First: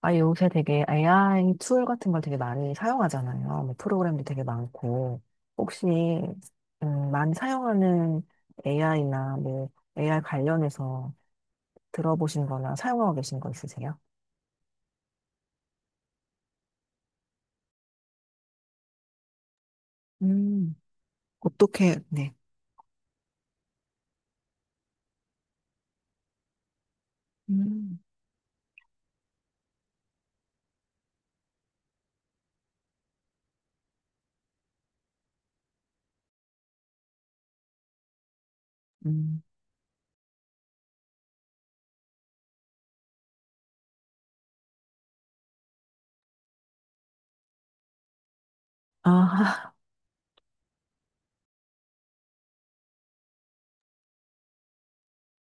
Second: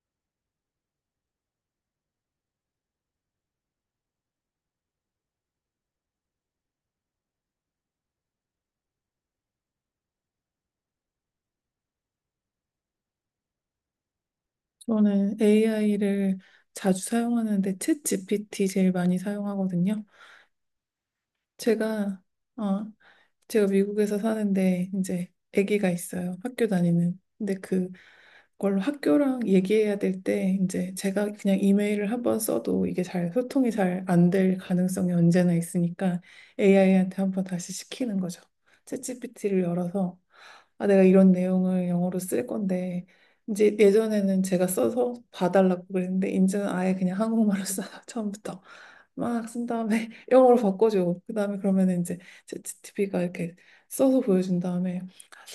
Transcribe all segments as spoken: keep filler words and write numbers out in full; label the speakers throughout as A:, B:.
A: 아, 요새 되게 에이아이 툴 같은 걸 되게 많이 사용하잖아요. 뭐 프로그램도 되게 많고. 혹시, 음, 많이 사용하는 에이아이나 뭐 에이아이 관련해서 들어보신 거나 사용하고 계신 거 있으세요?
B: 저는 에이아이를 자주 사용하는데 챗 지피티 제일 많이 사용하거든요.
A: 음, 어떻게,
B: 제가
A: 네.
B: 어, 제가 미국에서 사는데 이제 아기가 있어요. 학교 다니는. 근데 그
A: 음,
B: 그걸로 학교랑 얘기해야 될 때 이제 제가 그냥 이메일을 한번 써도 이게 잘 소통이 잘 안 될 가능성이 언제나 있으니까 에이아이한테 한번 다시 시키는 거죠.
A: 음,
B: 챗지피티를 열어서 아, 내가 이런 내용을 영어로 쓸 건데 이제 예전에는 제가 써서 봐달라고 그랬는데 이제는 아예 그냥 한국말로 써서 처음부터 막 쓴
A: 아,
B: 다음에 영어로 바꿔줘. 그 다음에 그러면 이제 챗지피티가 이렇게 써서 보여준 다음에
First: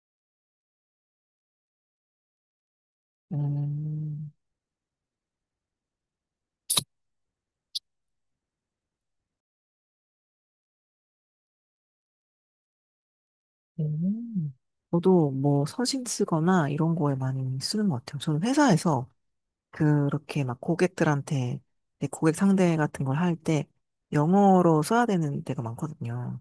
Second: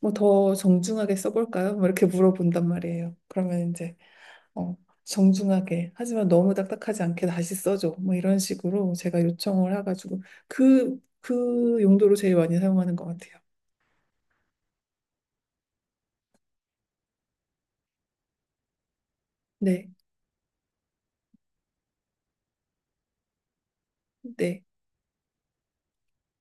B: 뭐 더 정중하게 써볼까요? 뭐 이렇게 물어본단 말이에요. 그러면 이제
A: 음,
B: 어, 정중하게 하지만 너무 딱딱하지 않게 다시 써줘. 뭐 이런 식으로 제가 요청을 해가지고 그, 그 용도로 제일 많이 사용하는 것 같아요.
A: 음. 저도 뭐 서신 쓰거나 이런 거에 많이 쓰는 것 같아요. 저는 회사에서
B: 네,
A: 그렇게 막 고객들한테 내 고객 상대 같은 걸 할 때
B: 네,
A: 영어로 써야 되는 때가 많거든요.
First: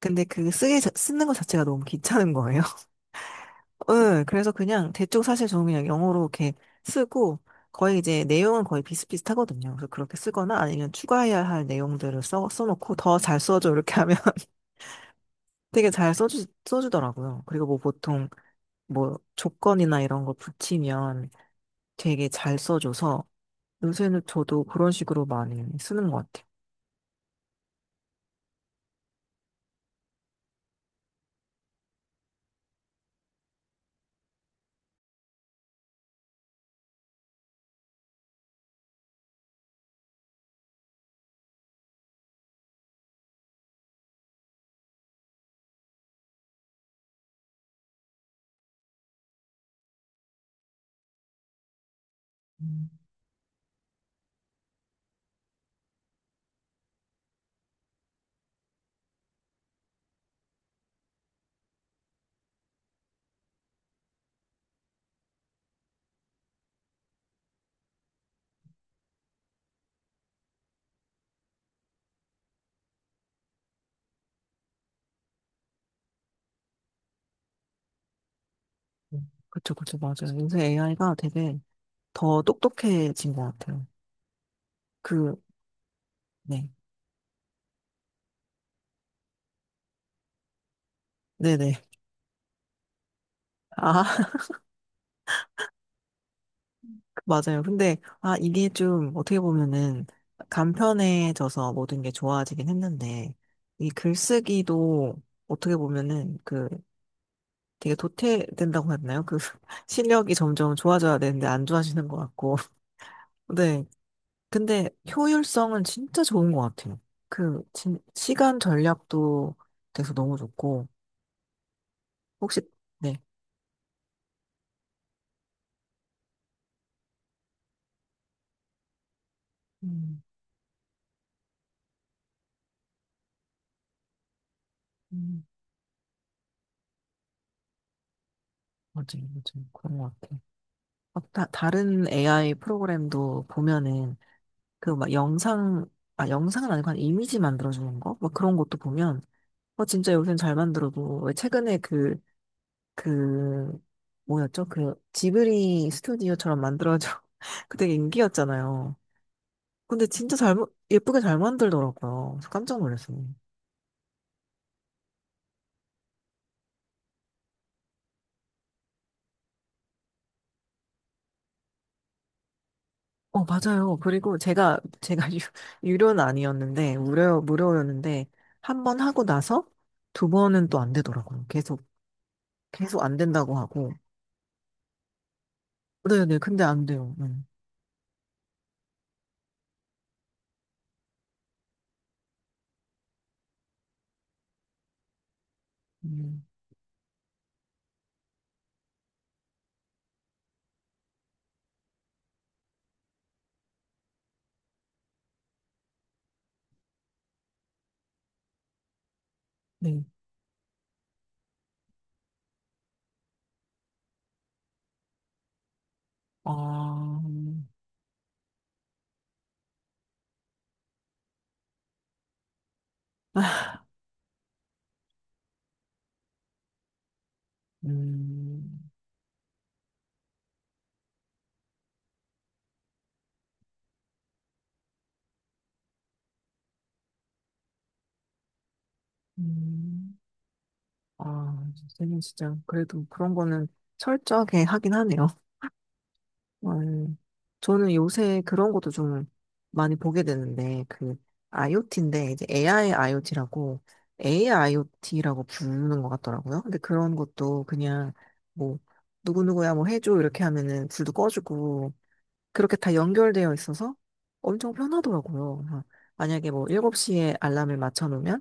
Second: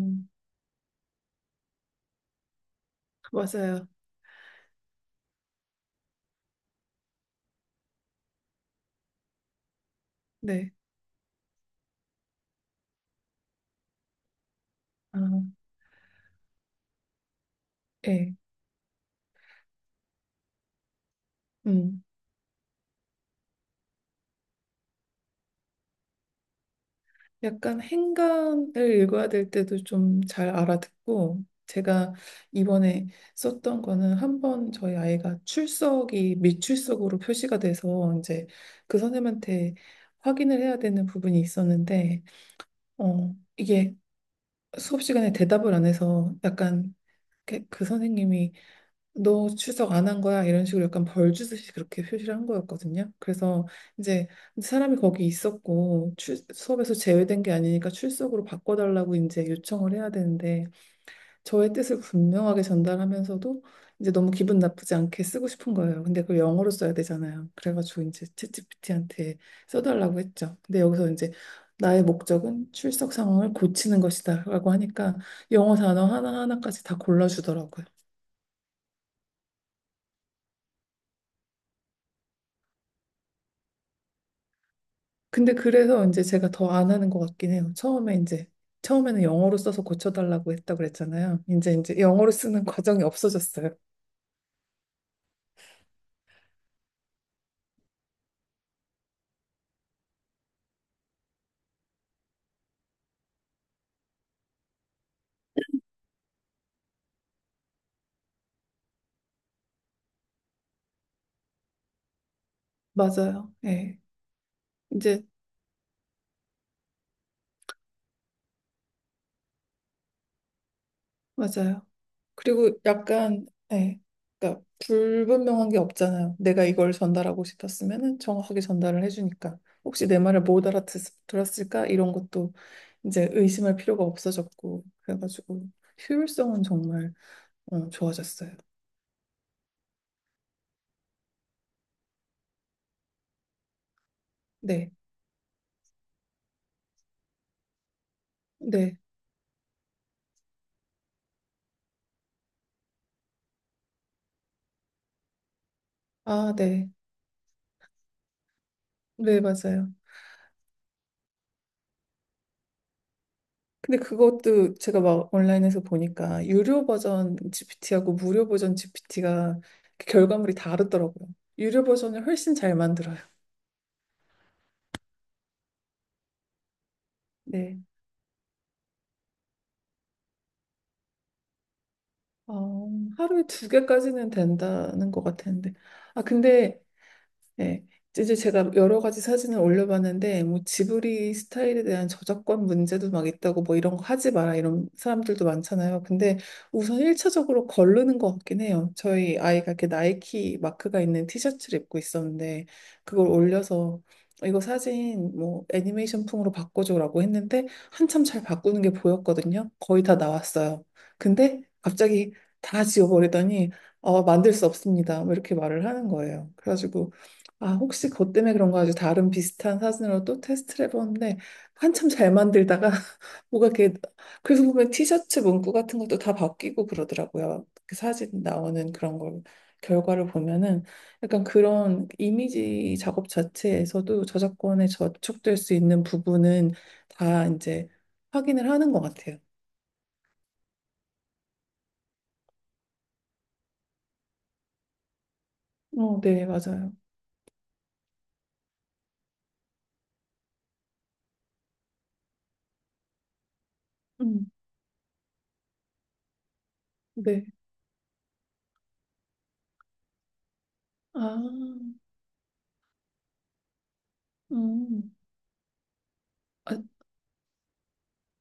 A: 근데 그 쓰기 자- 쓰는 것 자체가 너무 귀찮은 거예요.
B: 맞아요.
A: 응, 그래서 그냥 대충 사실 저는 그냥 영어로 이렇게 쓰고 거의 이제 내용은 거의 비슷비슷하거든요. 그래서 그렇게 쓰거나
B: 네,
A: 아니면 추가해야 할 내용들을 써, 써놓고 더 잘 써줘 이렇게 하면
B: 아,
A: 되게 잘 써주, 써주더라고요. 그리고 뭐 보통
B: 예,
A: 뭐 조건이나 이런 거 붙이면
B: 음.
A: 되게 잘 써줘서 요새는 저도 그런 식으로 많이 쓰는 것 같아요.
B: 약간 행간을 읽어야 될 때도 좀 잘 알아듣고 제가 이번에 썼던 거는 한 번 저희 아이가 출석이 미출석으로 표시가 돼서 이제 그 선생님한테 확인을 해야 되는 부분이 있었는데 어 이게 수업 시간에 대답을 안 해서 약간 그, 그 선생님이 너 출석 안 한 거야? 이런 식으로 약간 벌 주듯이 그렇게 표시를 한 거였거든요. 그래서 이제 사람이 거기 있었고 출, 수업에서 제외된 게 아니니까 출석으로 바꿔달라고 이제 요청을 해야 되는데 저의 뜻을 분명하게 전달하면서도 이제 너무 기분 나쁘지 않게 쓰고 싶은 거예요. 근데 그걸 영어로 써야 되잖아요. 그래가지고 이제 챗지피티한테 써달라고 했죠. 근데 여기서 이제 나의 목적은 출석 상황을 고치는 것이다라고 하니까 영어 단어 하나하나까지 다 골라주더라고요.
A: 음. 그쵸, 그쵸, 맞아요. 요새 에이아이가 되게 더 똑똑해진 것 같아요. 그,
B: 근데 그래서 이제 제가
A: 네.
B: 더 안 하는 것 같긴 해요. 처음에 이제 처음에는 영어로 써서 고쳐달라고 했다고 그랬잖아요. 이제
A: 네네.
B: 이제 영어로 쓰는 과정이 없어졌어요.
A: 아, 맞아요. 근데, 아, 이게 좀 어떻게 보면은 간편해져서 모든 게 좋아지긴 했는데, 이 글쓰기도 어떻게 보면은 그 되게 도태된다고 했나요? 그 실력이 점점 좋아져야 되는데 안 좋아지는 것 같고.
B: 맞아요.
A: 네.
B: 예.
A: 근데
B: 이제
A: 효율성은 진짜 좋은 것 같아요. 그, 진, 시간 전략도 돼서 너무 좋고,
B: 맞아요.
A: 혹시,
B: 그리고
A: 네.
B: 약간 예. 그러니까 불분명한 게 없잖아요. 내가 이걸 전달하고 싶었으면은 정확하게 전달을 해주니까 혹시 내
A: 음,
B: 말을 못 알아들었을까 이런 것도 이제 의심할 필요가 없어졌고
A: 음,
B: 그래가지고 효율성은 정말 어, 좋아졌어요.
A: 맞아요, 맞아요. 그런 것 같아요. 막 다, 다른 에이아이 프로그램도 보면은, 그
B: 네.
A: 막 영상, 아, 영상은 아니고 한 이미지 만들어주는 거? 막 그런 것도
B: 네.
A: 보면, 어, 진짜 요새는 잘 만들어도, 왜 최근에 그, 그, 뭐였죠? 그 지브리
B: 아,
A: 스튜디오처럼
B: 네.
A: 만들어져. 그 되게 인기였잖아요.
B: 네, 맞아요.
A: 근데 진짜 잘, 만- 예쁘게 잘 만들더라고요. 그래서 깜짝 놀랐어요.
B: 근데 그것도 제가 막 온라인에서 보니까 유료 버전 지피티하고 무료 버전 지피티가 결과물이 다르더라고요. 유료 버전을 훨씬 잘 만들어요.
A: 어, 맞아요. 그리고 제가, 제가 유, 유료는 아니었는데, 무료,
B: 네.
A: 무료였는데, 한 번 하고 나서 두 번은 또 안 되더라고요. 계속,
B: 어,
A: 계속 안
B: 하루에
A: 된다고
B: 두
A: 하고.
B: 개까지는 된다는 것 같았는데. 아,
A: 네네, 근데
B: 근데
A: 안 돼요. 음,
B: 네. 이제 제가 여러 가지 사진을 올려봤는데, 뭐, 지브리 스타일에 대한 저작권 문제도 막 있다고, 뭐, 이런 거 하지 마라, 이런 사람들도 많잖아요. 근데
A: 음,
B: 우선 일 차적으로 거르는 것 같긴 해요. 저희 아이가 이렇게 나이키 마크가 있는 티셔츠를 입고 있었는데, 그걸 올려서, 이거 사진, 뭐, 애니메이션 풍으로 바꿔줘라고 했는데, 한참 잘 바꾸는 게 보였거든요. 거의
A: 네.
B: 다 나왔어요. 근데 갑자기 다 지워버리더니, 어, 만들 수 없습니다. 뭐 이렇게 말을 하는 거예요. 그래가지고,
A: 아,
B: 아, 혹시 그것 때문에 그런가 아주 다른 비슷한 사진으로 또 테스트를 해봤는데 한참 잘 만들다가 뭐가 이렇게 그래서 보면 티셔츠 문구 같은 것도 다 바뀌고 그러더라고요. 그 사진
A: 음,
B: 나오는 그런 걸 결과를 보면은 약간 그런 이미지 작업 자체에서도 저작권에 저촉될 수 있는 부분은 다 이제 확인을 하는 것 같아요.
A: 음, 아, 선생님 진짜, 그래도 그런 거는 철저하게 하긴 하네요.
B: 어, 네, 맞아요.
A: 음, 저는 요새 그런 것도 좀 많이 보게 되는데, 그, IoT인데, 이제 에이아이 IoT라고,
B: 음,
A: 에이아이 아이오티라고 부르는 것 같더라고요. 근데 그런
B: 네.
A: 것도 그냥, 뭐, 누구누구야 뭐 해줘, 이렇게 하면은 불도
B: 아,
A: 꺼주고, 그렇게 다 연결되어 있어서 엄청
B: 음,
A: 편하더라고요. 막 만약에 뭐
B: 아,
A: 일곱 시에 알람을 맞춰놓으면,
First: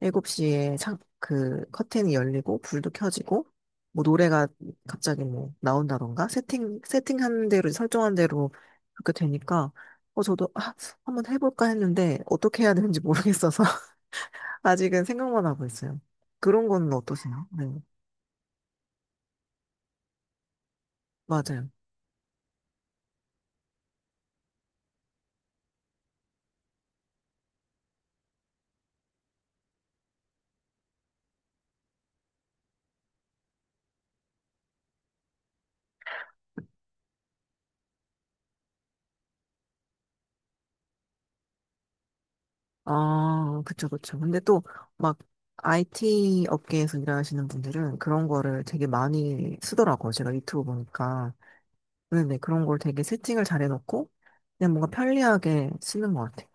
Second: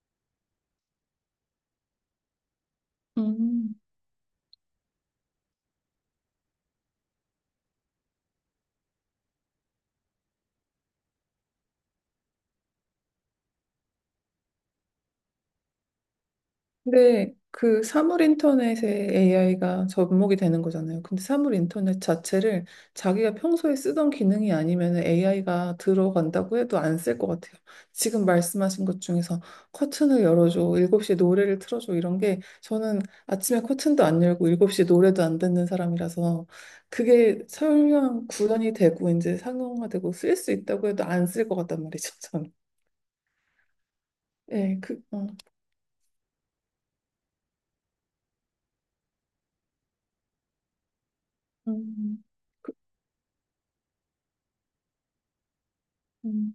A: 일곱 시에 창, 그 커튼이 열리고 불도 켜지고
B: 음.
A: 뭐 노래가 갑자기 뭐 나온다던가 세팅 세팅한 대로 설정한 대로 그렇게 되니까 어 저도 아, 한번 해볼까 했는데 어떻게 해야 되는지 모르겠어서 아직은 생각만 하고 있어요. 그런 거는
B: 근데
A: 어떠세요? 네,
B: 그 사물 인터넷에 에이아이가 접목이 되는 거잖아요. 근데 사물
A: 맞아요.
B: 인터넷 자체를 자기가 평소에 쓰던 기능이 아니면 에이아이가 들어간다고 해도 안 쓸 것 같아요. 지금 말씀하신 것 중에서 커튼을 열어줘, 일곱 시에 노래를 틀어줘 이런 게 저는 아침에 커튼도 안 열고 일곱 시에 노래도 안 듣는 사람이라서 그게 설명 구현이 되고 이제 상용화되고 쓸 수 있다고 해도 안 쓸 것 같단 말이죠, 저는.
A: 아, 그쵸, 그쵸. 근데 또
B: 예, 그,
A: 막
B: 어.
A: 아이티 업계에서 일하시는 분들은 그런 거를 되게 많이 쓰더라고요. 제가 유튜브 보니까.
B: 음,
A: 네네, 그런 걸 되게 세팅을 잘 해놓고, 그냥 뭔가 편리하게 쓰는 것 같아요.
B: 음.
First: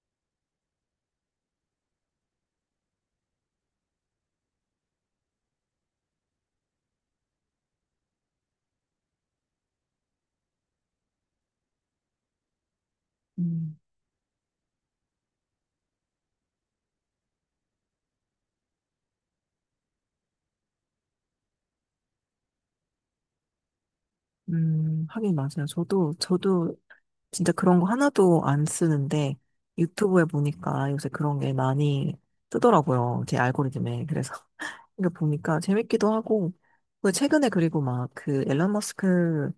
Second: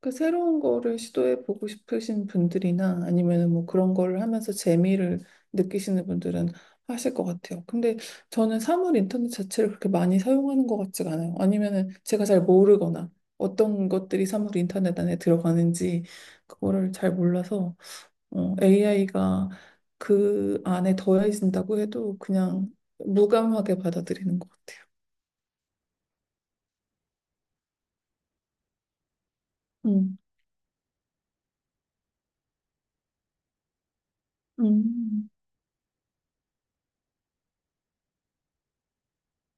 B: 그 새로운 거를 시도해 보고 싶으신 분들이나 아니면 뭐 그런 거를 하면서 재미를 느끼시는 분들은 하실 것 같아요. 근데 저는 사물 인터넷 자체를 그렇게 많이 사용하는 것 같지가 않아요. 아니면은 제가 잘 모르거나
A: 음,
B: 어떤 것들이 사물 인터넷 안에 들어가는지 그거를 잘 몰라서 에이아이가 그 안에 더해진다고 해도 그냥 무감하게 받아들이는 것 같아요.
A: 음, 하긴 맞아요. 저도, 저도 진짜 그런 거 하나도 안 쓰는데,
B: 음.
A: 유튜브에 보니까 요새 그런 게 많이 뜨더라고요. 제 알고리즘에. 그래서, 이거
B: 음.
A: 보니까 재밌기도 하고, 그 최근에 그리고 막 그 앨런 머스크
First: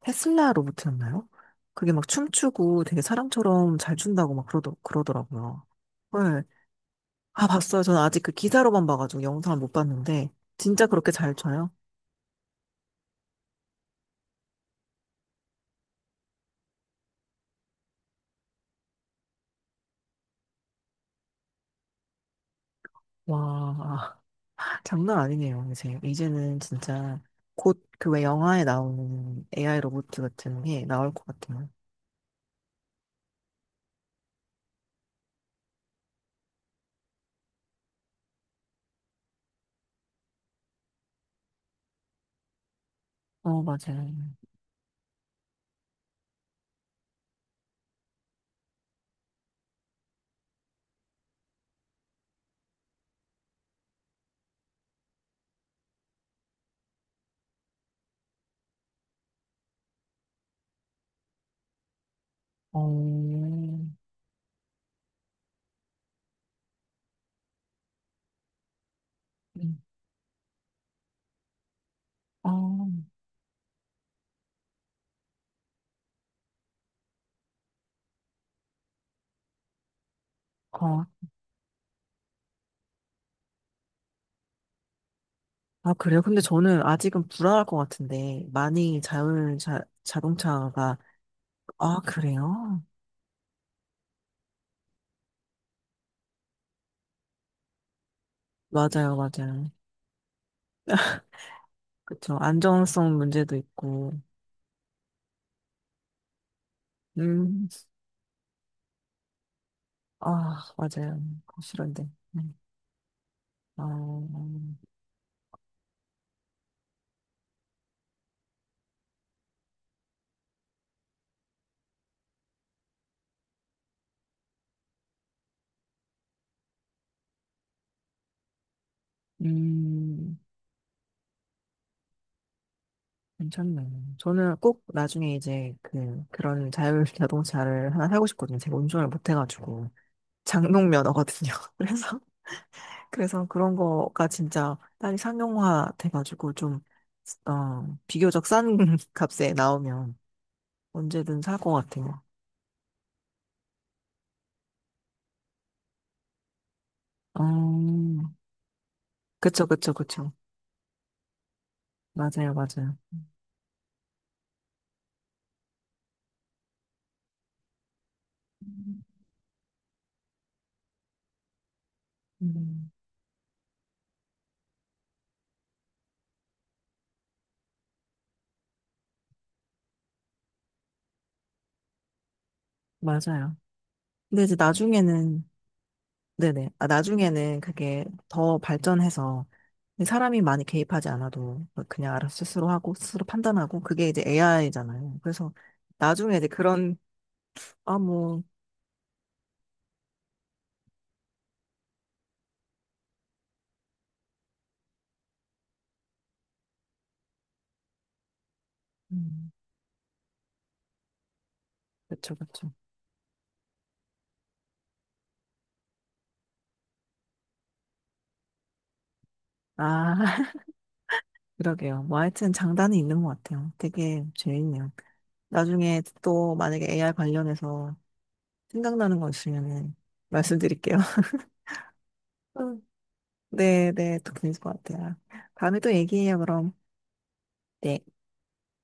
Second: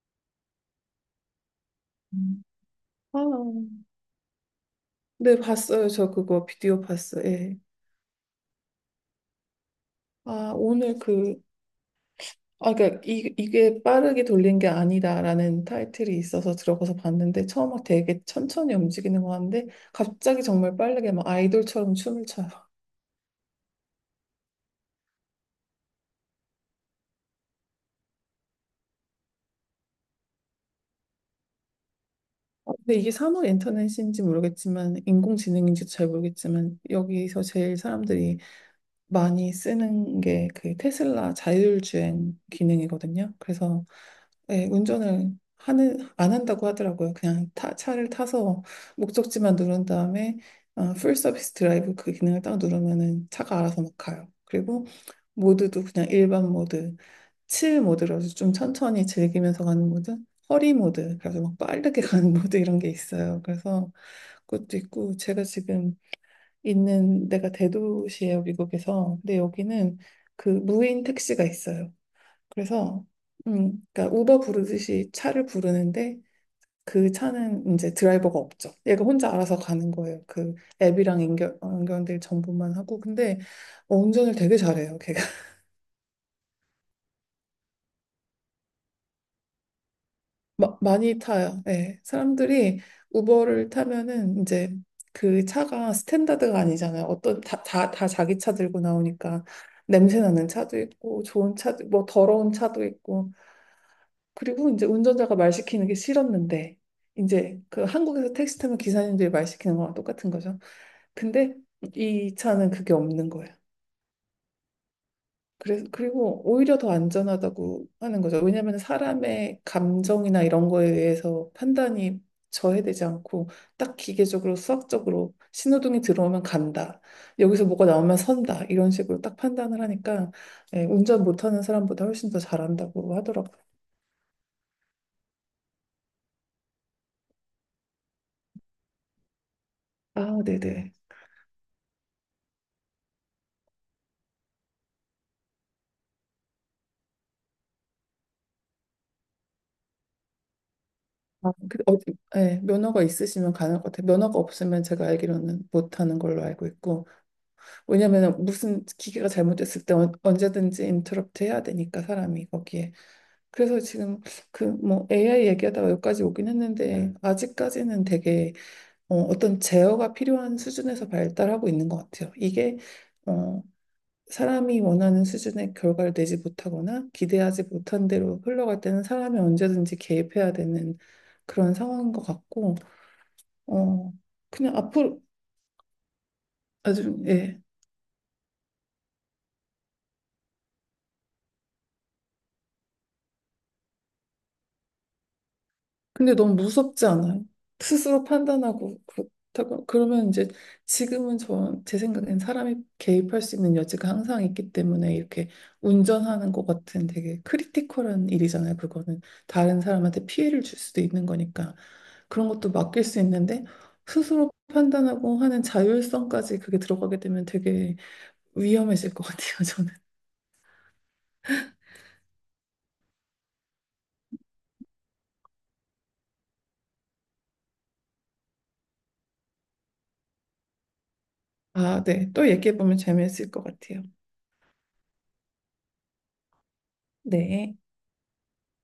A: 테슬라 로봇이었나요? 그게 막
B: 음.
A: 춤추고 되게
B: 아.
A: 사람처럼 잘 춘다고 막 그러더,
B: 네,
A: 그러더라고요.
B: 봤어요. 저
A: 네,
B: 그거 비디오 봤어요.
A: 아,
B: 예.
A: 봤어요. 저는 아직 그 기사로만 봐가지고 영상을 못 봤는데,
B: 아,
A: 진짜
B: 오늘
A: 그렇게 잘
B: 그,
A: 쳐요?
B: 아, 그러니까 이, 이게 빠르게 돌린 게 아니다라는 타이틀이 있어서 들어가서 봤는데 처음 막 되게 천천히 움직이는 거 하는데 갑자기 정말 빠르게 막 아이돌처럼 춤을 춰요.
A: 와, 장난 아니네요, 이제. 이제는 진짜 곧 그 왜 영화에 나오는 에이아이 로봇 같은 게 나올 것 같아요.
B: 아, 근데 이게 산업 인터넷인지 모르겠지만 인공지능인지 잘 모르겠지만 여기서 제일 사람들이 많이 쓰는 게 그 테슬라 자율주행 기능이거든요.
A: 어,
B: 그래서
A: 맞아요.
B: 예, 운전을 하는, 안 한다고 하더라고요. 그냥 타, 차를 타서 목적지만 누른 다음에 어, 풀 서비스 드라이브 그 기능을 딱 누르면은 차가 알아서 막 가요. 그리고 모드도 그냥 일반 모드, 칠 모드라서 좀 천천히 즐기면서 가는 모드, 허리 모드, 그래서 막 빠르게 가는 모드
A: 어,
B: 이런 게 있어요. 그래서
A: 음.
B: 그것도 있고 제가 지금 있는 데가 대도시예요, 미국에서. 근데 여기는 그 무인 택시가 있어요.
A: 어,
B: 그래서 음, 그러니까 우버 부르듯이 차를 부르는데 그 차는 이제 드라이버가 없죠. 얘가 혼자 알아서 가는 거예요. 그
A: 어.
B: 앱이랑 연결, 연결될 정보만 하고. 근데 운전을 되게 잘해요, 걔가.
A: 아, 그래요? 근데 저는 아직은 불안할 것 같은데, 많이 자율 자,
B: 마,
A: 자동차가,
B: 많이 타요.
A: 아,
B: 네. 사람들이
A: 그래요?
B: 우버를 타면은 이제 그 차가 스탠다드가 아니잖아요. 어떤 다, 다, 다 자기 차 들고
A: 맞아요,
B: 나오니까
A: 맞아요.
B: 냄새 나는 차도 있고 좋은 차도 뭐
A: 그쵸.
B: 더러운 차도
A: 안정성
B: 있고
A: 문제도 있고,
B: 그리고 이제 운전자가 말 시키는 게 싫었는데 이제
A: 음.
B: 그 한국에서 택시 타면 기사님들이 말 시키는 거랑
A: 아,
B: 똑같은 거죠.
A: 맞아요.
B: 근데
A: 싫은데.
B: 이
A: 음,
B: 차는 그게 없는 거예요.
A: 아,
B: 그래서 그리고 오히려 더 안전하다고 하는 거죠. 왜냐하면 사람의 감정이나 이런 거에 의해서 판단이 저해되지 않고 딱 기계적으로 수학적으로 신호등이 들어오면 간다. 여기서 뭐가 나오면 선다. 이런 식으로 딱 판단을 하니까
A: 음,
B: 예, 운전 못하는 사람보다 훨씬 더 잘한다고 하더라고요.
A: 괜찮네요. 저는 꼭 나중에 이제 그, 그런 자율 자동차를 하나 사고 싶거든요. 제가 운전을 못 해가지고.
B: 아, 네네.
A: 장롱면허거든요. 그래서, 그래서 그런 거가 진짜 딸이 상용화 돼가지고 좀, 어, 비교적 싼 값에 나오면 언제든
B: 아,
A: 살 것
B: 그, 어,
A: 같아요.
B: 예, 면허가 있으시면 가능할 것 같아요. 면허가 없으면 제가 알기로는 못하는 걸로 알고 있고.
A: 음,
B: 왜냐면 무슨 기계가
A: 그쵸,
B: 잘못됐을
A: 그쵸,
B: 때 언-
A: 그쵸.
B: 언제든지 인터럽트 해야 되니까 사람이
A: 맞아요,
B: 거기에.
A: 맞아요.
B: 그래서 지금 그 뭐 에이아이 얘기하다가 여기까지 오긴 했는데 아직까지는 되게
A: 음,
B: 어, 떤 제어가 필요한 수준에서 발달하고 있는 것 같아요. 이게
A: 음,
B: 어, 사람이 원하는 수준의 결과를 내지 못하거나 기대하지 못한 대로 흘러갈 때는 사람이 언제든지 개입해야 되는 그런 상황인 것 같고
A: 맞아요.
B: 어,
A: 근데 이제
B: 그냥 앞으로
A: 나중에는 네네. 아,
B: 아주 예.
A: 나중에는 그게 더 발전해서 사람이 많이 개입하지 않아도 그냥 알아서 스스로 하고 스스로 판단하고 그게 이제 에이아이잖아요. 그래서
B: 근데
A: 나중에 이제
B: 너무
A: 그런
B: 무섭지 않아요?
A: 아
B: 스스로
A: 뭐
B: 판단하고 그렇다고 그러면 이제 지금은 저, 제 생각엔 사람이 개입할 수 있는 여지가 항상 있기 때문에 이렇게 운전하는 것 같은 되게 크리티컬한 일이잖아요. 그거는
A: 음,
B: 다른 사람한테 피해를 줄 수도 있는 거니까
A: 그렇죠
B: 그런
A: 그렇죠.
B: 것도 맡길 수 있는데 스스로 판단하고 하는 자율성까지 그게 들어가게 되면 되게 위험해질 것 같아요. 저는.
A: 아 그러게요. 뭐 하여튼 장단이 있는 것 같아요. 되게 재밌네요. 나중에 또 만약에 에이아이 관련해서 생각나는 거 있으면은 말씀드릴게요.
B: 아, 네. 또 얘기해 보면 재미있을 것
A: 네,
B: 같아요.
A: 네, 또 그럴 것 같아요. 다음에 또 얘기해요, 그럼.
B: 네.
A: 네.